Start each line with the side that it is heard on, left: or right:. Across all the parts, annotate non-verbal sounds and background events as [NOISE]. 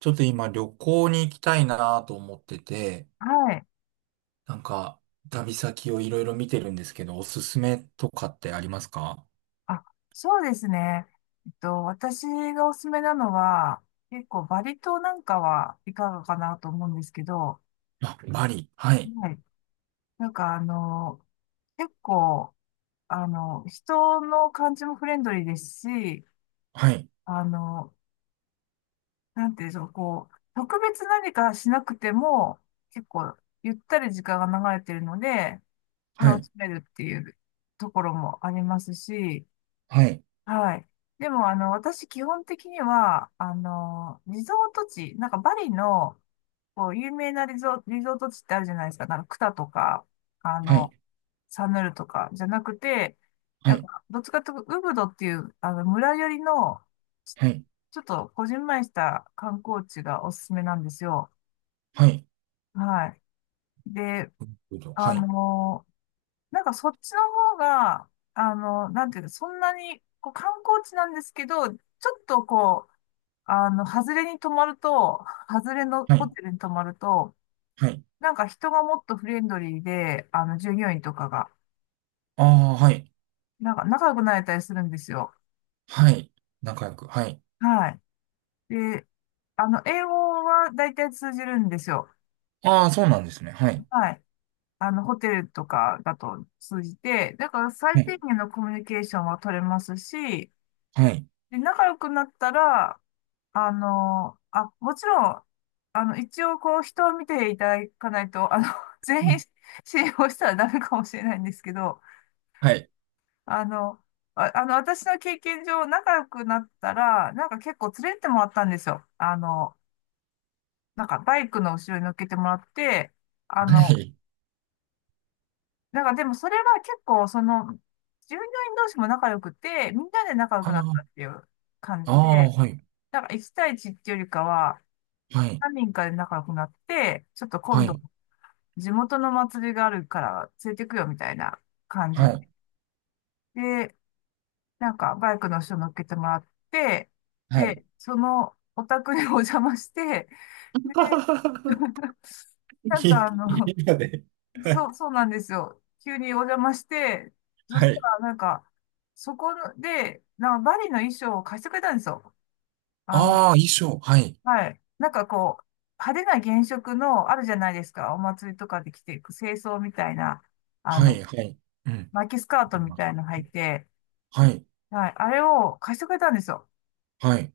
right: ちょっと今旅行に行きたいなと思ってて、
left: はい。
right: なんか旅先をいろいろ見てるんですけど、おすすめとかってありますか？
left: あ、そうですね。私がおすすめなのは、結構バリ島なんかはいかがかなと思うんですけど、
right: あ、バリ。はい。
left: はい。なんか結構、人の感じもフレンドリーですし、
right: はい。
left: あの、なんていうんでしょう、こう、特別何かしなくても、結構、ゆったり時間が流れてるので、
right: は
left: 楽
right: い。
left: しめるっていうところもありますし、
right: はい。
left: はい。でも、私、基本的には、リゾート地、なんかバリの、こう、有名なリゾート地ってあるじゃないですか。なんか、クタとか、あ
right: はい。
left: の、サヌルとか、じゃなくて、
right: は
left: なん
right: い。
left: か、どっちかというと、ウブドっていう、村寄りの、
right: はい。はい。
left: ちょっと、こじんまりした観光地がおすすめなんですよ。
right: はい。
left: はい。で、あの、なんか、そっちの方が、なんていうの、そんなに、こう、観光地なんですけど、ちょっとこう、外れに泊まると、外れの
right: は
left: ホ
right: い。
left: テルに泊まると、
right: はい。
left: なんか人がもっとフレンドリーで、従業員とかが、
right: ああー、はい。
left: なんか仲良くなれたりするんですよ。
right: はい。仲良く。はい。
left: はい。で、英語は大体通じるんですよ。
right: ああ、そうなんですね。はい。
left: はい。ホテルとかだと通じて、だから
right: は
left: 最
right: い。
left: 低限のコミュニケーションは取れますし、
right: はい。
left: で、仲良くなったら、あ、もちろん、一応こう人を見ていただかないと、[LAUGHS]
right: う
left: 全員
right: ん。
left: 信用したらダメかもしれないんですけど、
right: はい。
left: あの、私の経験上仲良くなったら、なんか結構連れてってもらったんですよ。なんかバイクの後ろに乗っけてもらって、あ
right: は
left: の、
right: い。
left: なんかでもそれは結構その、従業員同士も仲良くて、みんなで仲良
right: あ
left: くなった
right: あ、
left: っていう感
right: あ
left: じ
right: あ、
left: で、
right: はい。
left: なんか1対1っていうよりかは、
right: はい。
left: 何人かで仲良くなって、ちょっと
right: は
left: 今度
right: い。
left: 地元の祭りがあるから連れてくよみたいな感じ
right: はい。
left: で、なんかバイクの人乗っけてもらって、
right: はい。
left: で、そのお宅にお邪魔して、で、
right: [LAUGHS] い
left: なんか
right: いので。
left: そう、そうなんですよ。急にお邪魔して、そ
right: は
left: した
right: い。
left: らなんか、そこで、なんかバリの衣装を貸してくれたんですよ。あの、
right: ああ、衣装。はい。
left: はい。なんかこう、派手な原色のあるじゃないですか。お祭りとかで着ていく清装みたいな、あ
right: は
left: の、
right: い。はい。うん。
left: 巻きスカートみたいの履いて、
right: はい。
left: はい。あれを貸してくれたんですよ。
right: はい。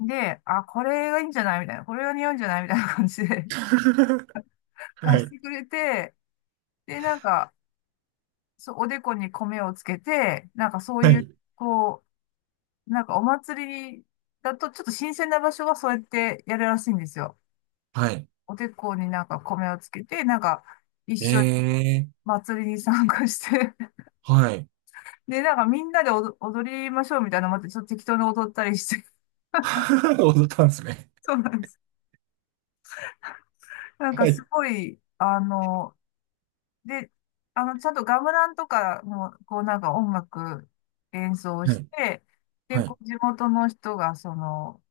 left: で、あ、これがいいんじゃないみたいな。これが似合うんじゃないみたいな感じで
right: [LAUGHS]
left: [LAUGHS] 貸
right: は
left: し
right: い。
left: てくれて、で、なんか、そう、おでこに米をつけて、なんかそう
right: は
left: いう、
right: い。
left: こう、なんかお祭りだとちょっと新鮮な場所はそうやってやるらしいんですよ。
right: はい。
left: おでこになんか米をつけて、なんか一緒に
right: ええ
left: 祭りに参加して
right: ー。はい。
left: [LAUGHS] で、なんかみんなで踊りましょうみたいなのもあって、ちょっと適当に踊ったりして。
right: [LAUGHS] 踊ったんですね。
left: [LAUGHS] そうなんです。なんか
right: は
left: す
right: い。
left: ごい、で、ちゃんとガムランとかの、こうなんか音楽演奏
right: は
left: し
right: い。
left: て、
right: は
left: で、こ
right: い。
left: う地元の人が、その、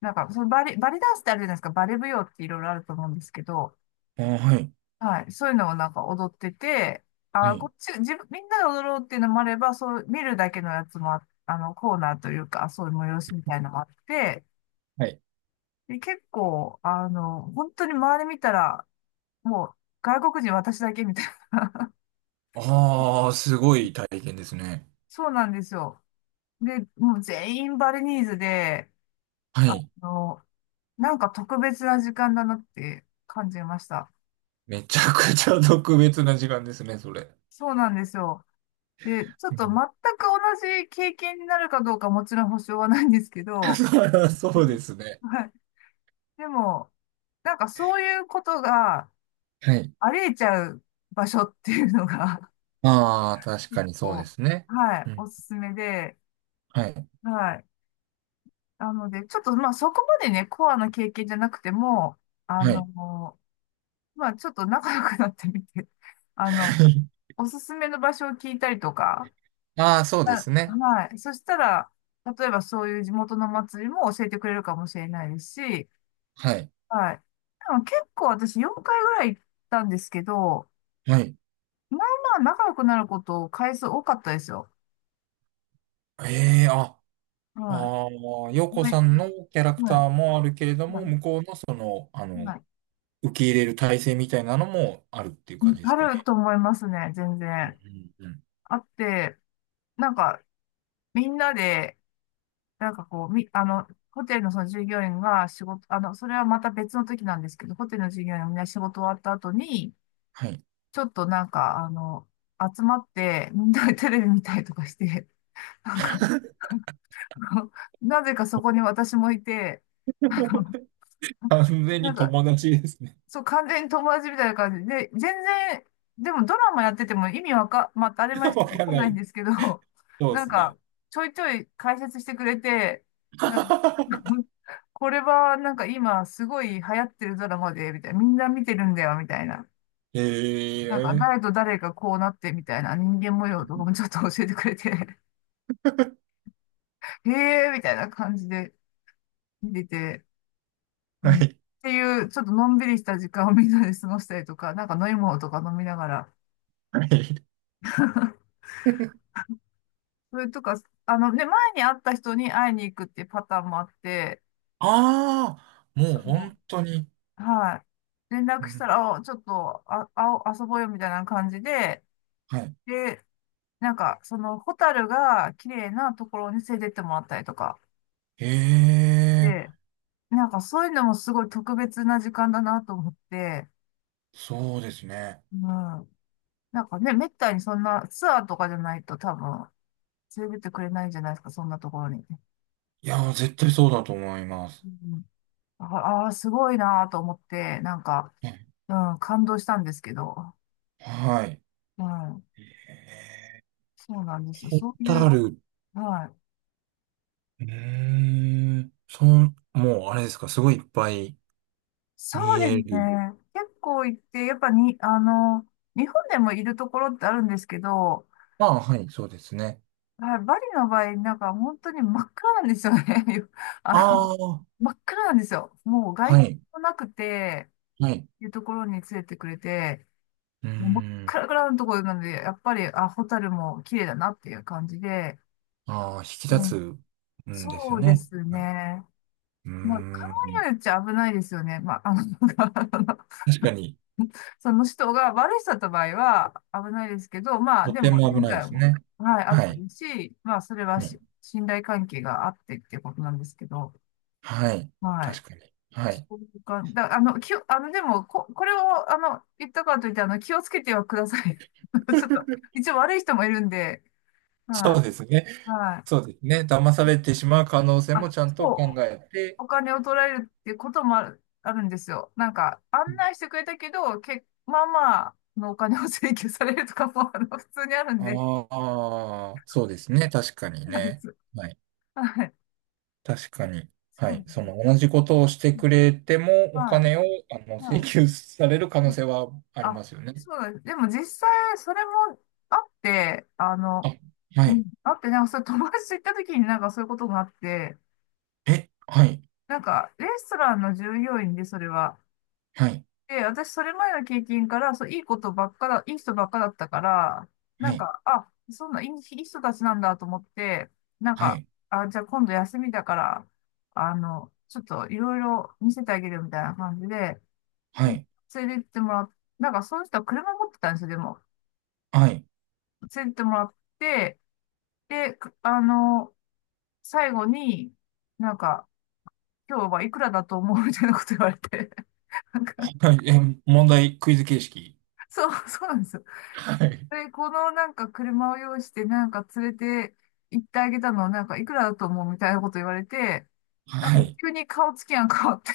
left: なんか、そのバリダンスってあるじゃないですか、バレ舞踊っていろいろあると思うんですけど、
right: あー、はい。
left: はい、そういうのをなんか踊ってて、
right: は
left: あ、こ
right: い。
left: っち、自分、みんなで踊ろうっていうのもあれば、そう、見るだけのやつもコーナーというか、そういう催しみたいのもあって、
right: はい。
left: で、結構、本当に周り見たら、もう、外国人私だけみたいな。
right: ああ、すごい体験ですね。
left: そうなんですよ。で、もう全員バリニーズで、
right: は
left: あ
right: い。
left: の、なんか特別な時間だなって感じました。
right: めちゃくちゃ特別な時間ですね、それ。
left: そうなんですよ。で、ちょっ
right: う
left: と全
right: ん。
left: く同じ経験になるかどうかもちろん保証はないんですけ
right: [LAUGHS]
left: ど、
right: そりゃ [LAUGHS] そうです
left: [LAUGHS]
right: ね。
left: はい。でも、なんかそういうことが
right: はい。
left: ありえちゃう場所っていうのが
right: ああ、確
left: [LAUGHS] 結
right: かにそうで
left: 構、
right: すね。
left: はい、
right: う
left: お
right: ん。
left: すすめで、
right: はい。
left: はい。なので、ちょっとまあそこまでね、コアな経験じゃなくても、あ
right: はい。
left: の、まあ、ちょっと仲良くなってみて、[LAUGHS] あの、
right: [LAUGHS]
left: おすすめの場所を聞いたりとか、
right: ああ、そうで
left: あ
right: すね。
left: はい。そしたら、例えばそういう地元の祭りも教えてくれるかもしれないですし、
right: はい。
left: はい。でも結構私4回ぐらい行ったんですけど、
right: はい。
left: まあまあ仲良くなること回数多かったですよ。
right: ええあ、
left: は
right: ああ、洋
left: い。
right: 子
left: はい。
right: さんのキャラク
left: はい。
right: ターもあるけれど
left: は
right: も、
left: い。
right: 向こうのその、
left: はい、
right: 受け入れる体制みたいなのもあるっていう感じで
left: あ
right: すか
left: る
right: ね。
left: と思いますね、全
right: う
left: 然。
right: んうん。
left: あって、なんか、みんなで、なんかこう、み、あの、ホテルのその従業員が仕事、それはまた別の時なんですけど、ホテルの従業員がみんな仕事終わった後に、
right: はい。
left: ちょっとなんか、集まって、みんなでテレビ見たりとかして、なんか、[LAUGHS] あのなぜかそこに私もいて、[LAUGHS] あの
right: [LAUGHS] 完全
left: な
right: に
left: んか、
right: 友達ですね。
left: そう、完全に友達みたいな感じで、全然、でもドラマやってても意味わか、まあ、当たり前
right: [LAUGHS]
left: です
right: わ
left: けどわ
right: か
left: か
right: ん
left: ん
right: な
left: ないん
right: い。
left: ですけど、[LAUGHS]
right: そうで
left: なん
right: す
left: か、
right: ね。
left: ちょいちょい解説してくれて、なんか、
right: [LAUGHS]
left: [LAUGHS] これはなんか今すごい流行ってるドラマで、みたいな、みんな見てるんだよ、みたいな。なんか、
right: ええ
left: 誰と誰がこうなって、みたいな人間模様とかもちょっと教えてくれて、[LAUGHS] へえ、みたいな感じで見てて、う
right: は
left: んっ
right: い。
left: ていう、ちょっとのんびりした時間をみんなで過ごしたりとか、なんか飲み物とか飲みながら、
right: はい。
left: それとか、あのね、前に会った人に会いに行くっていうパターンもあって、
right: ああ、も
left: そ
right: う
left: の、
right: 本当に。
left: はい。連
right: う
left: 絡し
right: ん、
left: たら、あちょっと、遊ぼうよみたいな感じで、
right: はい。
left: で、なんか、その、ホタルが綺麗なところに連れてってもらったりとか。
right: ええ
left: で、なんかそういうのもすごい特別な時間だなと思って、
right: そうですね。
left: うん。なんかね、めったにそんなツアーとかじゃないと多分、連れてってくれないんじゃないですか、そんなところに。
right: いやー、絶対そうだと思いま
left: う
right: す。
left: ん、すごいなと思って、なんか、
right: ね、
left: うん、感動したんですけど。
right: はい。
left: うん、
right: え
left: そうなんですよ。
right: ホ
left: そうい
right: タ
left: う、
right: ル。う
left: はい。
right: ーん。その、もう、あれですか、すごいいっぱい
left: そ
right: 見
left: うです
right: え
left: ね。
right: る。
left: 結構行って、やっぱに、日本でもいるところってあるんですけど、
right: ああ、はい、そうですね。
left: はい、バリの場合、なんか本当に真っ暗なんですよね。[LAUGHS] あの、
right: ああ、
left: 真っ暗なんですよ。もう外
right: は
left: 光
right: い、
left: もなくて、
right: はい。
left: いうところに連れてくれて、
right: うー
left: もう真っ
right: ん。
left: 暗のところなんで、やっぱり、あ、ホタルも綺麗だなっていう感じで、
right: ああ、引き立つんです
left: そ
right: よ
left: うで
right: ね。
left: す
right: はい、
left: ね。
right: うー
left: まあ、考え
right: ん。
left: によっちゃ危ないですよね。まあ、[LAUGHS]
right: 確かに、
left: その人が悪い人だった場合は危ないですけど、まあ、
right: と
left: で
right: て
left: も、
right: も危
left: 前
right: ないで
left: 回
right: す
left: も、
right: ね。
left: はい、あっ
right: は
left: て
right: い、
left: るし、まあ、それは
right: はい、
left: 信頼関係があってっていうことなんですけど、
right: はい。
left: はい。
right: 確かに。はい。
left: そういうか、だ、あの、でも、これを、言ったからといって、気をつけてはください。[LAUGHS] ちょっと、
right: [LAUGHS]
left: 一応悪い人もいるんで、
right: そ
left: は
right: うで
left: い、
right: すね。
left: は
right: そ
left: い。
right: うですね。騙されてしまう可能性も
left: あ、
right: ちゃんと考
left: そう。
right: えて、
left: お金を取られるっていうこともある、あるんですよ。案内してくれたけど、まあまあのお金を請求されるとかも、[LAUGHS] 普通にあるんで、
right: ああ、そうですね。確かに
left: そうなんで
right: ね。
left: す。
right: はい。
left: はい。
right: 確かに。
left: そ
right: は
left: うな
right: い。
left: んで
right: その
left: す
right: 同
left: ね。
right: じことをしてくれても、お
left: は
right: 金を、
left: い。
right: 請
left: は
right: 求される可
left: い。
right: 能
left: うん、
right: 性はあり
left: あ、
right: ますよね。
left: そうなんです。でも実際、それもあって、
right: あ、は
left: うん
right: い。
left: あって、それ友達と行った時になんかそういうことがあって、
right: え、はい。
left: なんか、レストランの従業員で、それは、
right: はい。
left: で、私、それ前の経験から、いい人ばっかだったから、な
right: は
left: ん
right: い。
left: か、あ、そんな、いい人たちなんだと思って、なん
right: は
left: か、
right: い。
left: あ、じゃあ今度休みだから、ちょっといろいろ見せてあげるよみたいな感じで、
right: はい。
left: 連れてってもらっ、なんか、その人は車持ってたんですよ、でも。
right: はい。
left: 連れてってもらって、で、最後に、なんか、今日はいくらだと思うみたいなこと言われて、[LAUGHS] なんか、
right: はいえ、問題、クイズ形式。
left: そうなんですよ。
right: はい。
left: で、このなんか車を用意してなんか連れて行ってあげたのはなんかいくらだと思うみたいなこと言われて、なん
right: は
left: か
right: い。
left: 急に顔つきが変わって、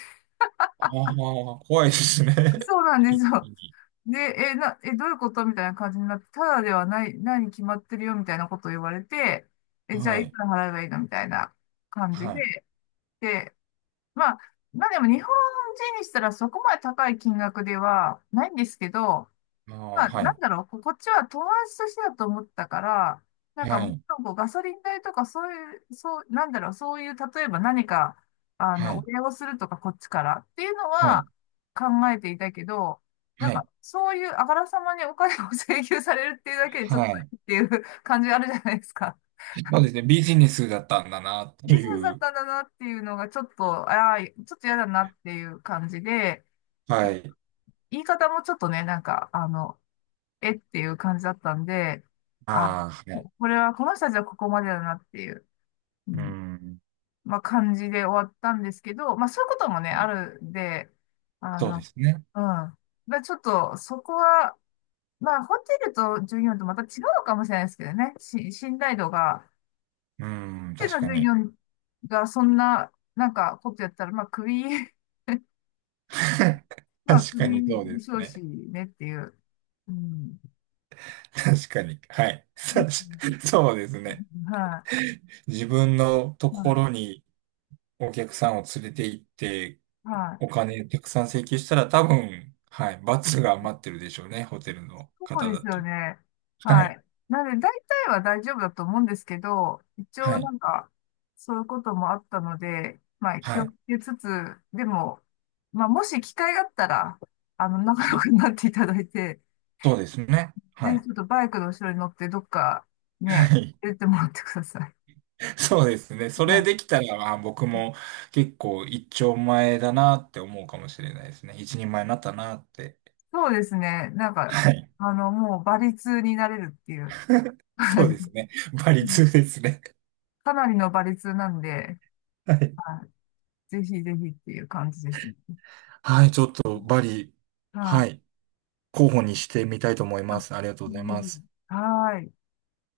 right: ああ、怖いですね。
left: [LAUGHS]
right: [LAUGHS]
left: そうなんです
right: 一気
left: よ。
right: に。
left: で、え、な、え、どういうことみたいな感じになって、ただではない、何決まってるよみたいなことを言われて、え、じゃ
right: は
left: あい
right: い。
left: くら払えばいいのみたいな感じ
right: はい。
left: で、で、まあ、まあでも日本人にしたらそこまで高い金額ではないんですけど、
right: あ
left: ま
right: あ、
left: あ、
right: は
left: なん
right: い。
left: だろう、こっちは友達としてだと思ったから、なんか
right: は
left: もっ
right: い。
left: とこうガソリン代とかそういう、なんだろう、そういう、例えば何か、
right: は
left: お
right: い。
left: 礼をするとかこっちからっていうの
right: は
left: は
right: い。
left: 考えていたけど、なん
right: はい。
left: かそういうあからさまにお金を請求されるっていうだけでちょっ
right: は
left: と
right: い。
left: っていう [LAUGHS] 感じがあるじゃないですか。
right: そうですね。ビジネスだったんだなって
left: ビジネスだ
right: い
left: っ
right: う。
left: たんだなっていうのがちょっと、ああ、ちょっと嫌だなっていう感じで、
right: はい。
left: 言い方もちょっとね、えっていう感じだったんで、あ、
right: ああ、はい。
left: これは、この人たちはここまでだなっていう、う
right: う
left: ん、
right: ん。
left: まあ感じで終わったんですけど、まあそういうこともね、あるんで、あ
right: そうで
left: の、
right: すね。
left: うん。まあちょっと、そこは、まあホテルと従業員とまた違うのかもしれないですけどね、信頼度が、
right: うん。
left: ホテ
right: 確
left: ルの
right: か
left: 従業
right: に。
left: 員がそんななんかことやったら、まあクビ、[LAUGHS]
right: [LAUGHS]
left: まあ
right: 確
left: ク
right: か
left: ビ
right: にそう
left: で
right: で
left: しょ
right: す
left: うし
right: ね。
left: ねっていう、うん。
right: 確かに。はい。[LAUGHS]
left: で
right: さし
left: す
right: そうですね。
left: は
right: 自分のと
left: い、
right: こ
left: は
right: ろにお客さんを連れて行って、
left: い、は
right: お
left: い。
right: 金たくさん請求したら多分、はい。罰が待ってるでしょうね。ホテルの
left: そう
right: 方
left: で
right: だ
left: す
right: と。
left: よね。
right: は
left: は
right: い。
left: い。なので、大体は大丈夫だと思うんですけど、一応
right: は
left: な
right: い。
left: んか、そういうこともあったので、まあ、気
right: は
left: を
right: い。
left: つけつつ、でも、まあ、もし機会があったら、仲
right: は
left: 良
right: い。
left: くなっていただいて、
right: そうですね。
left: ぜ
right: は
left: ひ
right: い。
left: ちょっとバイクの後ろに乗って、どっか、ね、
right: はい。
left: 出てもらってください。
right: [LAUGHS] そうですね。そ
left: は
right: れ
left: い。
right: できたら、まあ、僕も結構一丁前だなって思うかもしれないですね。一人前になったなって。
left: そうですね。
right: はい。
left: もう、馬率になれるっていう。は
right: そ
left: い。
right: うですね。バリ2ですね。
left: かなりの馬率なんで、
right: はい。
left: はい。ぜひぜひっていう感じですね。
right: はい、ちょっとバリ、
left: は
right: は
left: い。
right: い、候補にしてみたいと思い
left: あ、
right: ま
left: ぜ
right: す。ありがとうござ
left: ひ
right: い
left: ぜ
right: ま
left: ひ
right: す。
left: はい。